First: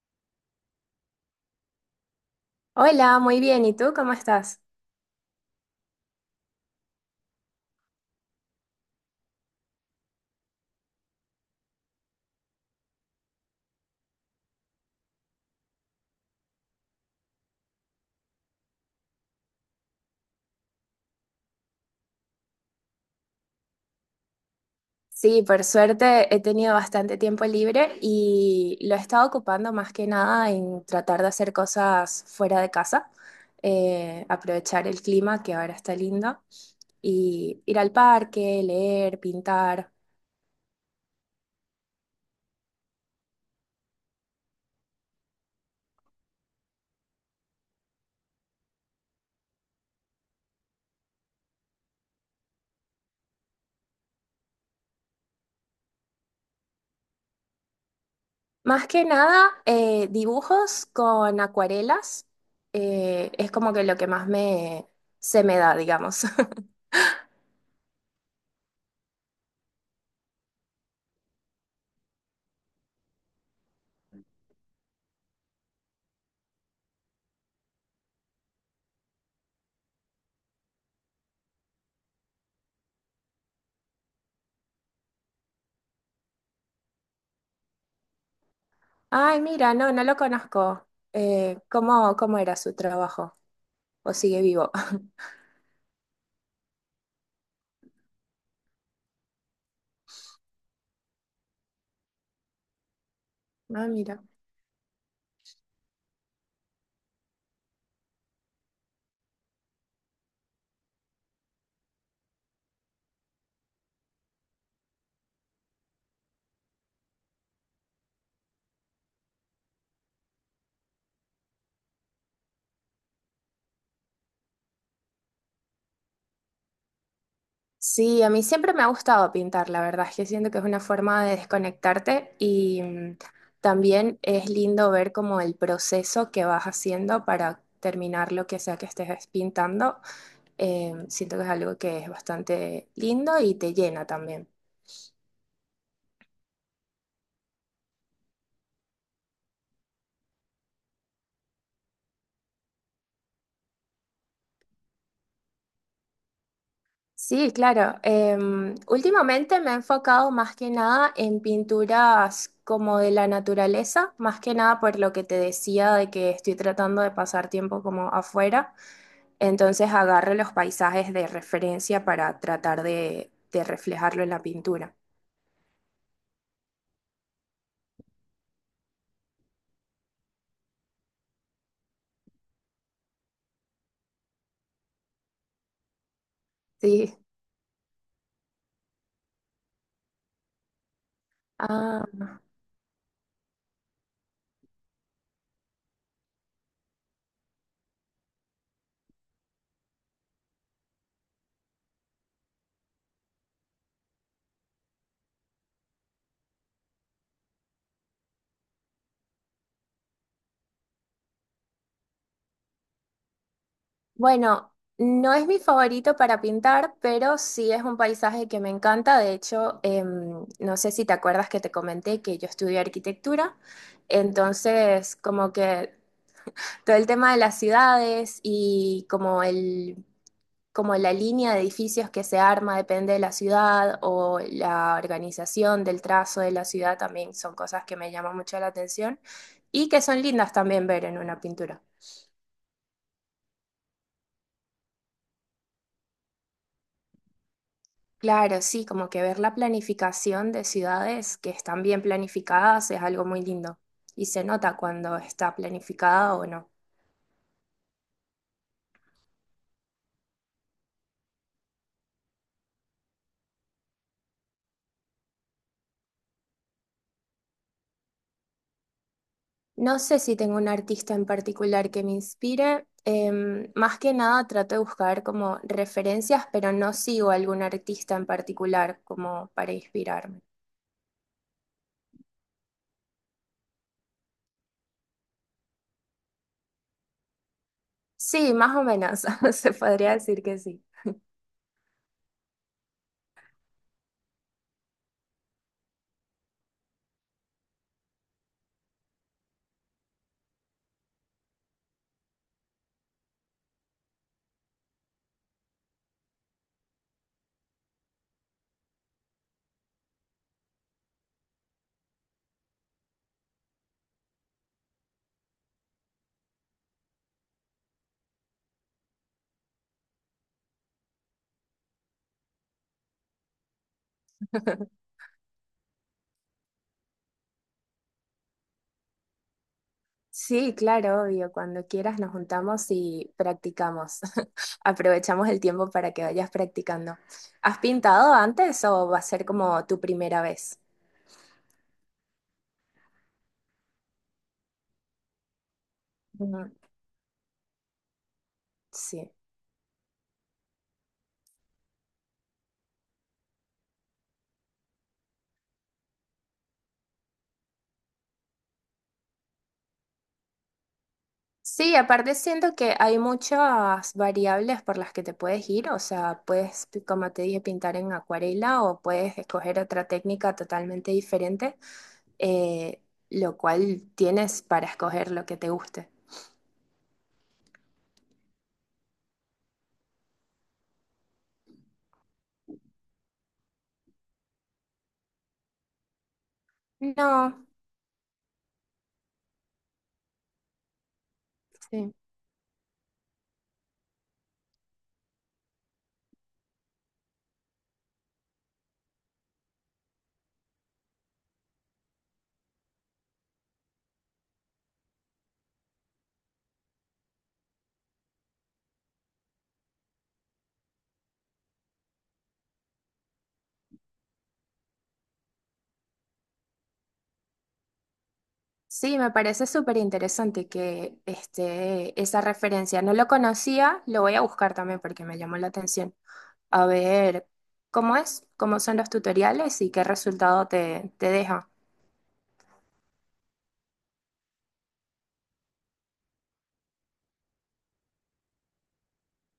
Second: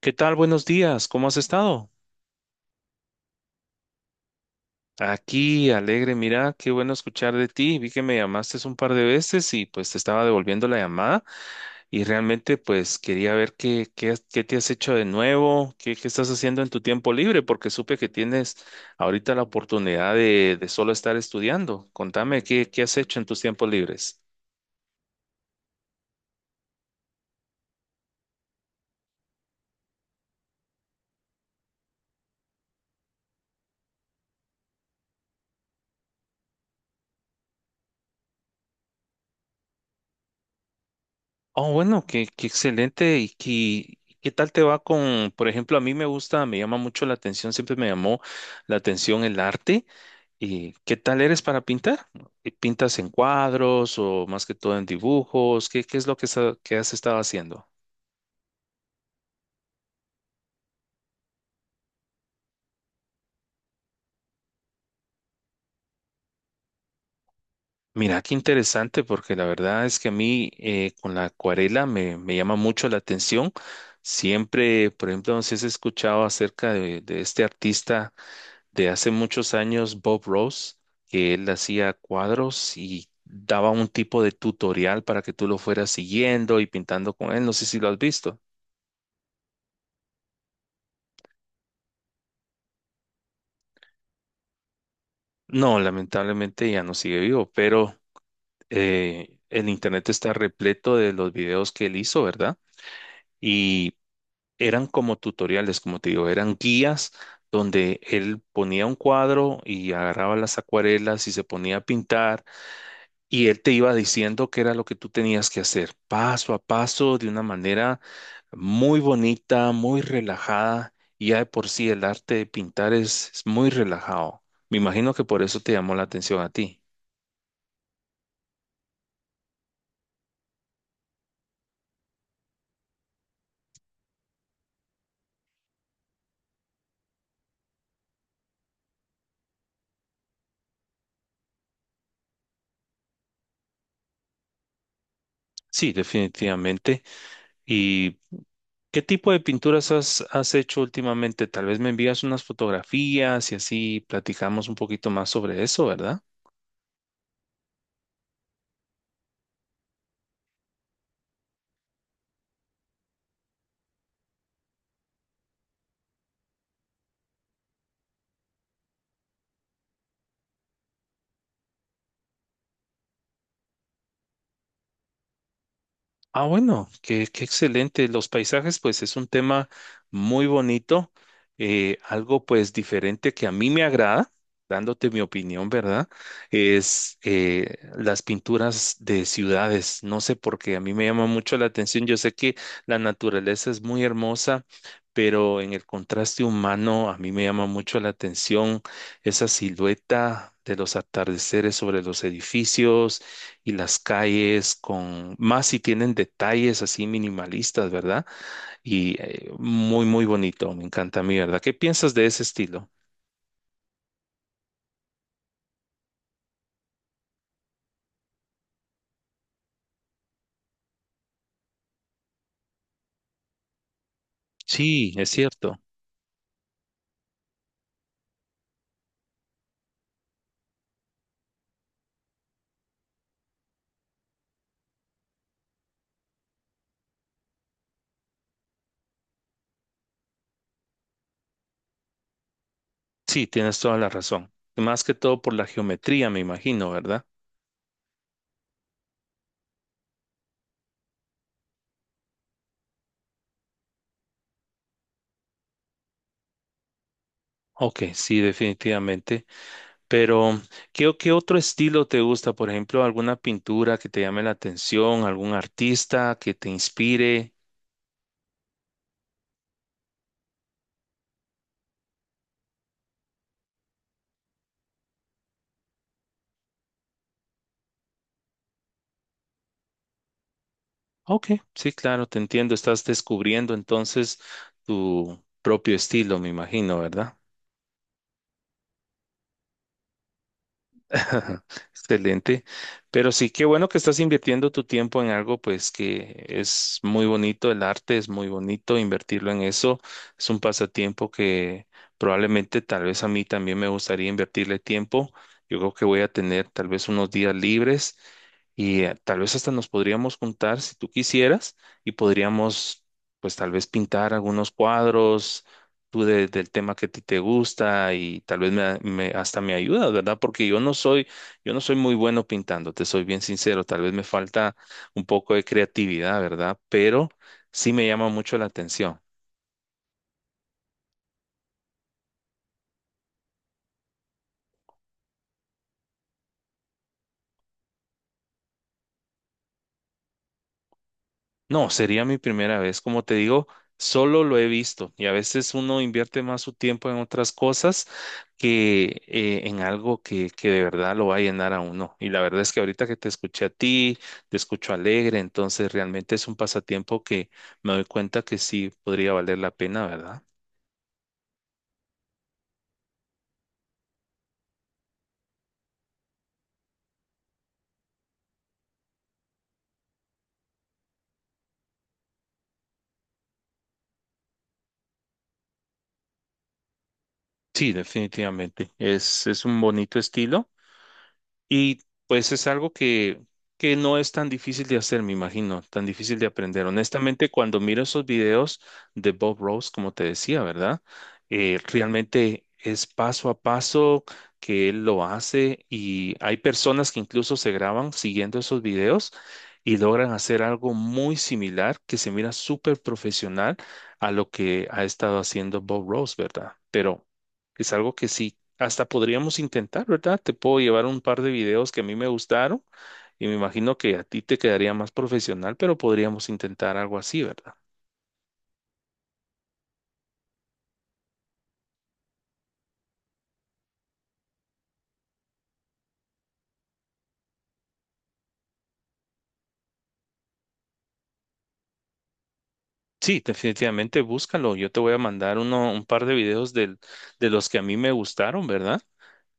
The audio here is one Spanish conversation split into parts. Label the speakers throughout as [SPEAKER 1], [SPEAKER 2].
[SPEAKER 1] ¿Qué tal? Buenos días. ¿Cómo has estado?
[SPEAKER 2] Hola, muy bien. ¿Y tú cómo estás?
[SPEAKER 1] Aquí, alegre. Mira, qué bueno escuchar de ti. Vi que me llamaste un par de veces y pues te estaba devolviendo la llamada y realmente pues quería ver qué te has hecho de nuevo, qué estás haciendo en tu tiempo libre, porque supe que tienes ahorita la oportunidad de solo estar estudiando. Contame, ¿ qué has hecho en tus tiempos libres?
[SPEAKER 2] Sí, por suerte he tenido bastante tiempo libre y lo he estado ocupando más que nada en tratar de hacer cosas fuera de casa, aprovechar el clima que ahora está lindo y ir al parque, leer, pintar.
[SPEAKER 1] Oh, bueno, qué excelente. ¿Y qué tal te va con, por ejemplo, a mí me gusta, me llama mucho la atención, siempre me llamó la atención el arte? ¿Y qué tal eres para pintar? ¿Y ¿Pintas en cuadros o más que todo en dibujos? ¿ qué es lo que, que has estado haciendo?
[SPEAKER 2] Más que nada, dibujos con acuarelas, es como que lo que más se me da, digamos.
[SPEAKER 1] Mira, qué interesante, porque la verdad es que a mí con la acuarela me llama mucho la atención. Siempre, por ejemplo, no sé si has escuchado acerca de este artista de hace muchos años, Bob Ross, que él hacía cuadros y daba un tipo de tutorial para que tú lo fueras siguiendo y pintando con él. No sé si lo has visto.
[SPEAKER 2] Ay, mira, no, no lo conozco. ¿Cómo, cómo era su trabajo? ¿O sigue vivo?
[SPEAKER 1] No, lamentablemente ya no sigue vivo, pero el internet está repleto de los videos que él hizo, ¿verdad?
[SPEAKER 2] Ah,
[SPEAKER 1] Y
[SPEAKER 2] mira.
[SPEAKER 1] eran como tutoriales, como te digo, eran guías donde él ponía un cuadro y agarraba las acuarelas y se ponía a pintar y él te iba diciendo qué era lo que tú tenías que hacer, paso a paso, de una manera muy bonita, muy relajada. Y ya de por sí el arte de pintar es muy relajado. Me imagino que por eso te llamó la atención a ti.
[SPEAKER 2] Sí, a mí siempre me ha gustado pintar, la verdad es que siento que es una forma de desconectarte y también es lindo ver como el proceso que vas haciendo para terminar lo que sea que estés pintando. Siento que es algo que es bastante lindo y te llena también.
[SPEAKER 1] Sí, definitivamente. ¿Y qué tipo de pinturas has hecho últimamente? Tal vez me envías unas fotografías y así platicamos un poquito más sobre eso, ¿verdad?
[SPEAKER 2] Sí, claro. Em, últimamente me he enfocado más que nada en pinturas como de la naturaleza, más que nada por lo que te decía de que estoy tratando de pasar tiempo como afuera. Entonces agarro los paisajes de referencia para tratar de reflejarlo en la pintura.
[SPEAKER 1] Ah, bueno, qué excelente. Los paisajes, pues es un tema muy bonito, algo pues diferente que a mí me agrada, dándote mi opinión, ¿verdad?
[SPEAKER 2] Sí.
[SPEAKER 1] Es las pinturas de ciudades. No sé por qué, a mí me llama mucho la atención. Yo
[SPEAKER 2] Ah.
[SPEAKER 1] sé que la naturaleza es muy hermosa, pero en el contraste humano a mí me llama mucho la atención esa silueta de los atardeceres sobre los edificios y las calles con, más si tienen detalles así minimalistas, ¿verdad? Y muy, muy bonito, me encanta a mí, ¿verdad? ¿Qué piensas de ese estilo?
[SPEAKER 2] Bueno, no es mi favorito para pintar, pero sí es un paisaje que me encanta. De hecho, em, no sé si te acuerdas que te comenté que yo estudié arquitectura.
[SPEAKER 1] Sí,
[SPEAKER 2] Entonces,
[SPEAKER 1] es
[SPEAKER 2] como
[SPEAKER 1] cierto.
[SPEAKER 2] que todo el tema de las ciudades y como la línea de edificios que se arma depende de la ciudad o la organización del trazo de la ciudad también son cosas que me llaman mucho la atención y que son lindas también ver en una pintura.
[SPEAKER 1] Sí, tienes toda la razón. Más que todo por la geometría, me imagino, ¿verdad?
[SPEAKER 2] Claro, sí, como que ver la planificación de ciudades que están bien planificadas es algo muy lindo y se nota cuando está planificada o no.
[SPEAKER 1] Ok, sí, definitivamente. Pero, ¿ qué otro estilo te gusta? Por ejemplo, alguna pintura que te llame la atención, algún artista que te inspire.
[SPEAKER 2] No sé si tengo un artista en particular que me inspire. Em, más que nada trato de buscar como referencias, pero no sigo algún artista en particular como para inspirarme.
[SPEAKER 1] Ok, sí, claro, te entiendo. Estás descubriendo entonces tu propio estilo, me imagino, ¿verdad?
[SPEAKER 2] Sí, más o menos, se podría decir que sí.
[SPEAKER 1] Excelente. Pero sí, qué bueno que estás invirtiendo tu tiempo en algo, pues que es muy bonito, el arte es muy bonito, invertirlo en eso es un pasatiempo que probablemente tal vez a mí también me gustaría invertirle tiempo. Yo creo que voy a tener tal vez unos días libres y tal vez hasta nos podríamos juntar si tú quisieras y podríamos, pues tal vez pintar algunos cuadros, tú del tema que a ti te gusta y tal vez hasta me ayudas, ¿verdad? Porque yo no soy muy bueno pintando, te soy bien sincero, tal vez me falta un poco de creatividad, ¿verdad? Pero sí me llama mucho la atención.
[SPEAKER 2] Sí, claro, obvio. Cuando quieras nos juntamos y practicamos. Aprovechamos el tiempo para que vayas practicando. ¿Has pintado antes o va a ser como tu primera vez?
[SPEAKER 1] No, sería mi primera vez. Como te digo, solo lo he visto y a veces uno invierte
[SPEAKER 2] Ujú.
[SPEAKER 1] más su tiempo en otras cosas que
[SPEAKER 2] Sí.
[SPEAKER 1] en algo que de verdad lo va a llenar a uno. Y la verdad es que ahorita que te escuché a ti, te escucho alegre, entonces realmente es un pasatiempo que me doy cuenta que sí podría valer la pena, ¿verdad?
[SPEAKER 2] Sí, aparte siento que hay muchas variables por las que te puedes ir. O sea, puedes, como te dije, pintar en acuarela o puedes escoger otra técnica totalmente diferente, eh, lo cual tienes para escoger lo que te guste.
[SPEAKER 1] Sí, definitivamente. Es un bonito estilo. Y pues es algo que no es tan difícil de hacer, me imagino, tan difícil de aprender. Honestamente,
[SPEAKER 2] No.
[SPEAKER 1] cuando miro esos videos de Bob Ross, como te decía, ¿verdad?
[SPEAKER 2] Sí.
[SPEAKER 1] Realmente es paso a paso que él lo hace y hay personas que incluso se graban siguiendo esos videos y logran hacer algo muy similar que se mira súper profesional a lo que ha estado haciendo Bob Ross, ¿verdad? Pero es algo que sí hasta podríamos intentar, ¿verdad? Te puedo llevar un par de videos que a mí me gustaron y me imagino que a ti te quedaría más profesional, pero podríamos intentar algo así, ¿verdad?
[SPEAKER 2] Sí, me parece súper interesante esa referencia. No lo conocía, lo voy a buscar también porque me llamó la atención. A ver cómo es, cómo son los tutoriales y qué resultado te deja.
[SPEAKER 1] Sí, definitivamente búscalo. Yo te voy a mandar uno, un par de videos de los que a mí me gustaron, ¿verdad?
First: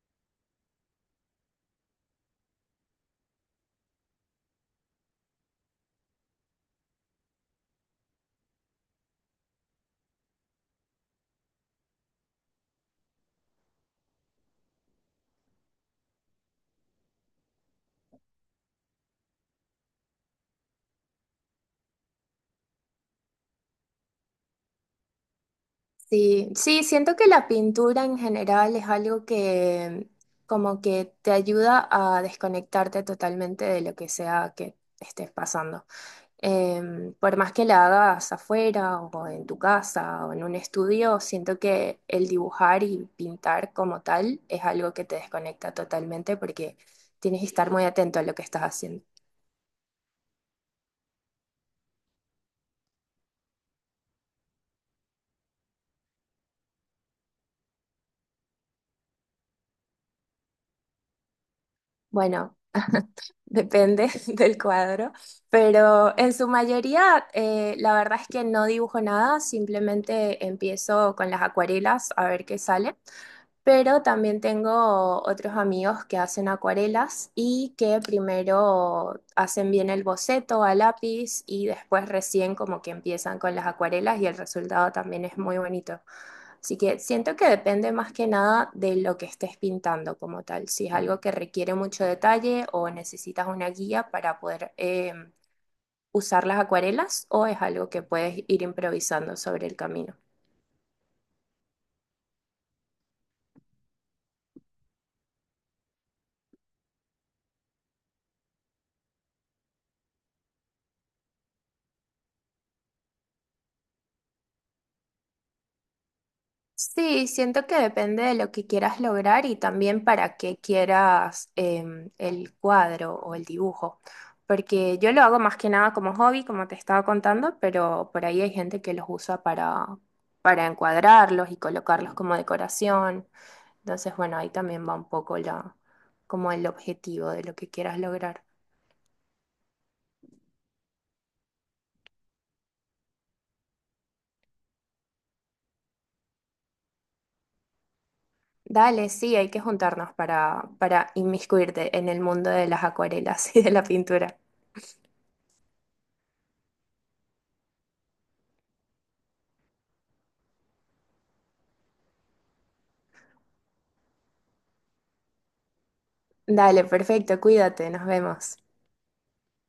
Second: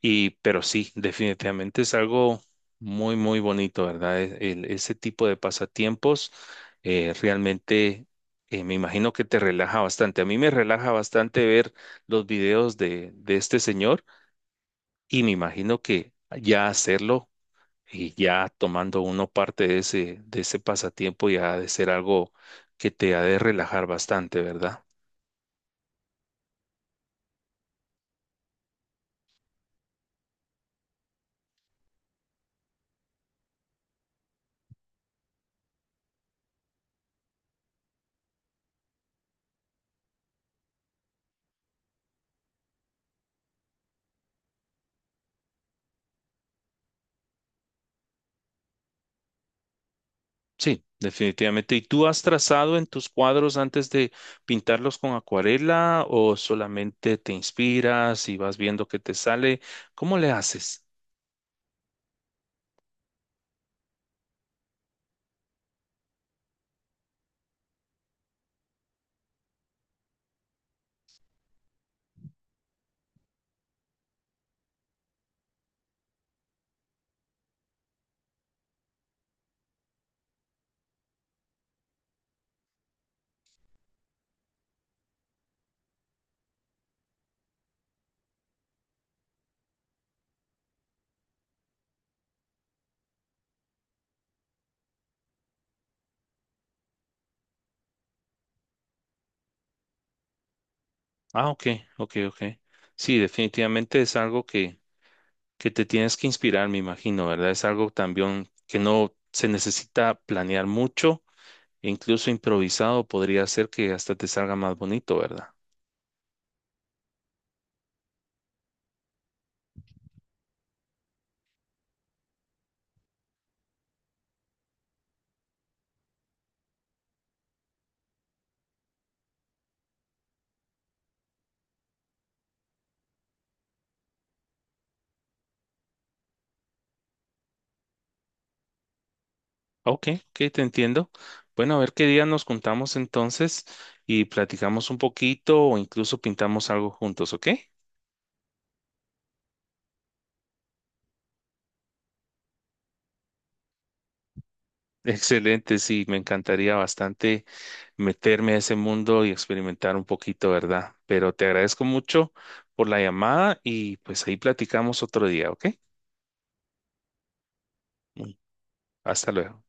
[SPEAKER 1] Y, pero sí, definitivamente es algo muy, muy bonito, ¿verdad? Ese tipo de pasatiempos realmente me imagino que te relaja bastante. A mí me relaja bastante ver los videos de este señor y me imagino que ya hacerlo y ya tomando uno parte de ese pasatiempo ya ha de ser algo que te ha de relajar bastante, ¿verdad?
[SPEAKER 2] Sí, sí, siento que la pintura en general es algo que como que te ayuda a desconectarte totalmente de lo que sea que estés pasando. Em, por más que la hagas afuera o en tu casa o en un estudio, siento que el dibujar y pintar como tal es algo que te desconecta totalmente porque tienes que estar muy atento a lo que estás haciendo.
[SPEAKER 1] Sí, definitivamente. ¿Y tú has trazado en tus cuadros antes de pintarlos con acuarela o solamente te inspiras y vas viendo qué te sale? ¿Cómo le haces?
[SPEAKER 2] Bueno, depende del cuadro, pero en su mayoría la verdad es que no dibujo nada, simplemente empiezo con las acuarelas a ver qué sale. Pero también tengo otros amigos que hacen acuarelas y que primero hacen bien el boceto a lápiz y después recién como que empiezan con las acuarelas y el resultado también es muy bonito. Así que siento que depende más que nada de lo que estés pintando como tal, si es algo que requiere mucho detalle o necesitas una guía para poder usar las acuarelas o es algo que puedes ir improvisando sobre el camino.
[SPEAKER 1] Ah, ok, ok, ok. Sí, definitivamente es algo que te tienes que inspirar, me imagino, ¿verdad? Es algo también que no se necesita planear mucho, e incluso improvisado podría ser que hasta te salga más bonito, ¿verdad?
[SPEAKER 2] Sí, siento que depende de lo que quieras lograr y también para qué quieras em, el cuadro o el dibujo. Porque yo lo hago más que nada como hobby, como te estaba contando, pero por ahí hay gente que los usa para encuadrarlos y colocarlos como decoración. Entonces, bueno, ahí también va como el objetivo de lo que quieras lograr.
[SPEAKER 1] Ok, ok, te entiendo. Bueno, a ver qué día nos juntamos entonces y platicamos un poquito o incluso pintamos algo juntos, ¿ok?
[SPEAKER 2] Dale, sí, hay que juntarnos para inmiscuirte en el mundo de las acuarelas y de la pintura.
[SPEAKER 1] Excelente, sí, me encantaría bastante meterme a ese mundo y experimentar un poquito, ¿verdad? Pero te agradezco mucho por la llamada y pues ahí platicamos otro día, ¿ok?
[SPEAKER 2] Dale, perfecto, cuídate, nos vemos.
[SPEAKER 1] Hasta luego.